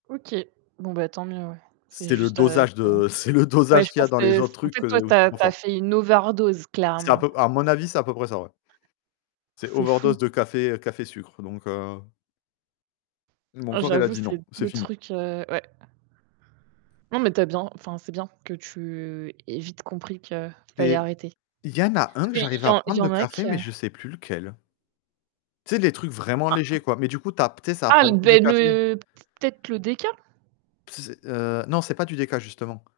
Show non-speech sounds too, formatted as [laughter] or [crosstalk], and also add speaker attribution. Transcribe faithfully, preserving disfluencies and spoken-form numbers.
Speaker 1: OK, bon, bah, tant mieux ouais. C'est
Speaker 2: C'est le
Speaker 1: juste, heu,
Speaker 2: dosage
Speaker 1: [unintelligible]
Speaker 2: de, c'est le
Speaker 1: ouais,
Speaker 2: dosage
Speaker 1: je
Speaker 2: qu'il y a
Speaker 1: pense
Speaker 2: dans
Speaker 1: que,
Speaker 2: les autres
Speaker 1: en
Speaker 2: trucs,
Speaker 1: fait,
Speaker 2: que
Speaker 1: toi, tu
Speaker 2: c'est
Speaker 1: as
Speaker 2: trop
Speaker 1: tu as
Speaker 2: fort.
Speaker 1: fait une overdose
Speaker 2: C'est à
Speaker 1: clairement.
Speaker 2: peu, à mon avis, c'est à peu près ça, ouais. C'est
Speaker 1: C'est fou.
Speaker 2: overdose de café café sucre, donc heu mon
Speaker 1: Ah,
Speaker 2: corps, il a
Speaker 1: j'avoue,
Speaker 2: dit
Speaker 1: c'est
Speaker 2: non, c'est
Speaker 1: deux
Speaker 2: fini.
Speaker 1: truc, heu, ouais. Non, mais tu as bien, enfin, c'est bien que tu aies vite compris qu'il fallait
Speaker 2: Il
Speaker 1: arrêter.
Speaker 2: y en a un
Speaker 1: Parce
Speaker 2: que
Speaker 1: qu'il
Speaker 2: j'arrive
Speaker 1: y
Speaker 2: à
Speaker 1: en il y
Speaker 2: prendre de
Speaker 1: en a que
Speaker 2: café, mais je ne sais plus lequel tu sais? Les trucs vraiment légers, quoi, mais du coup, tu as, tu sais, ça a
Speaker 1: Ah
Speaker 2: pas
Speaker 1: le
Speaker 2: le
Speaker 1: d
Speaker 2: goût du café.
Speaker 1: [unintelligible] peut être le déca?
Speaker 2: S heu, non, ce n'est pas du déca, justement.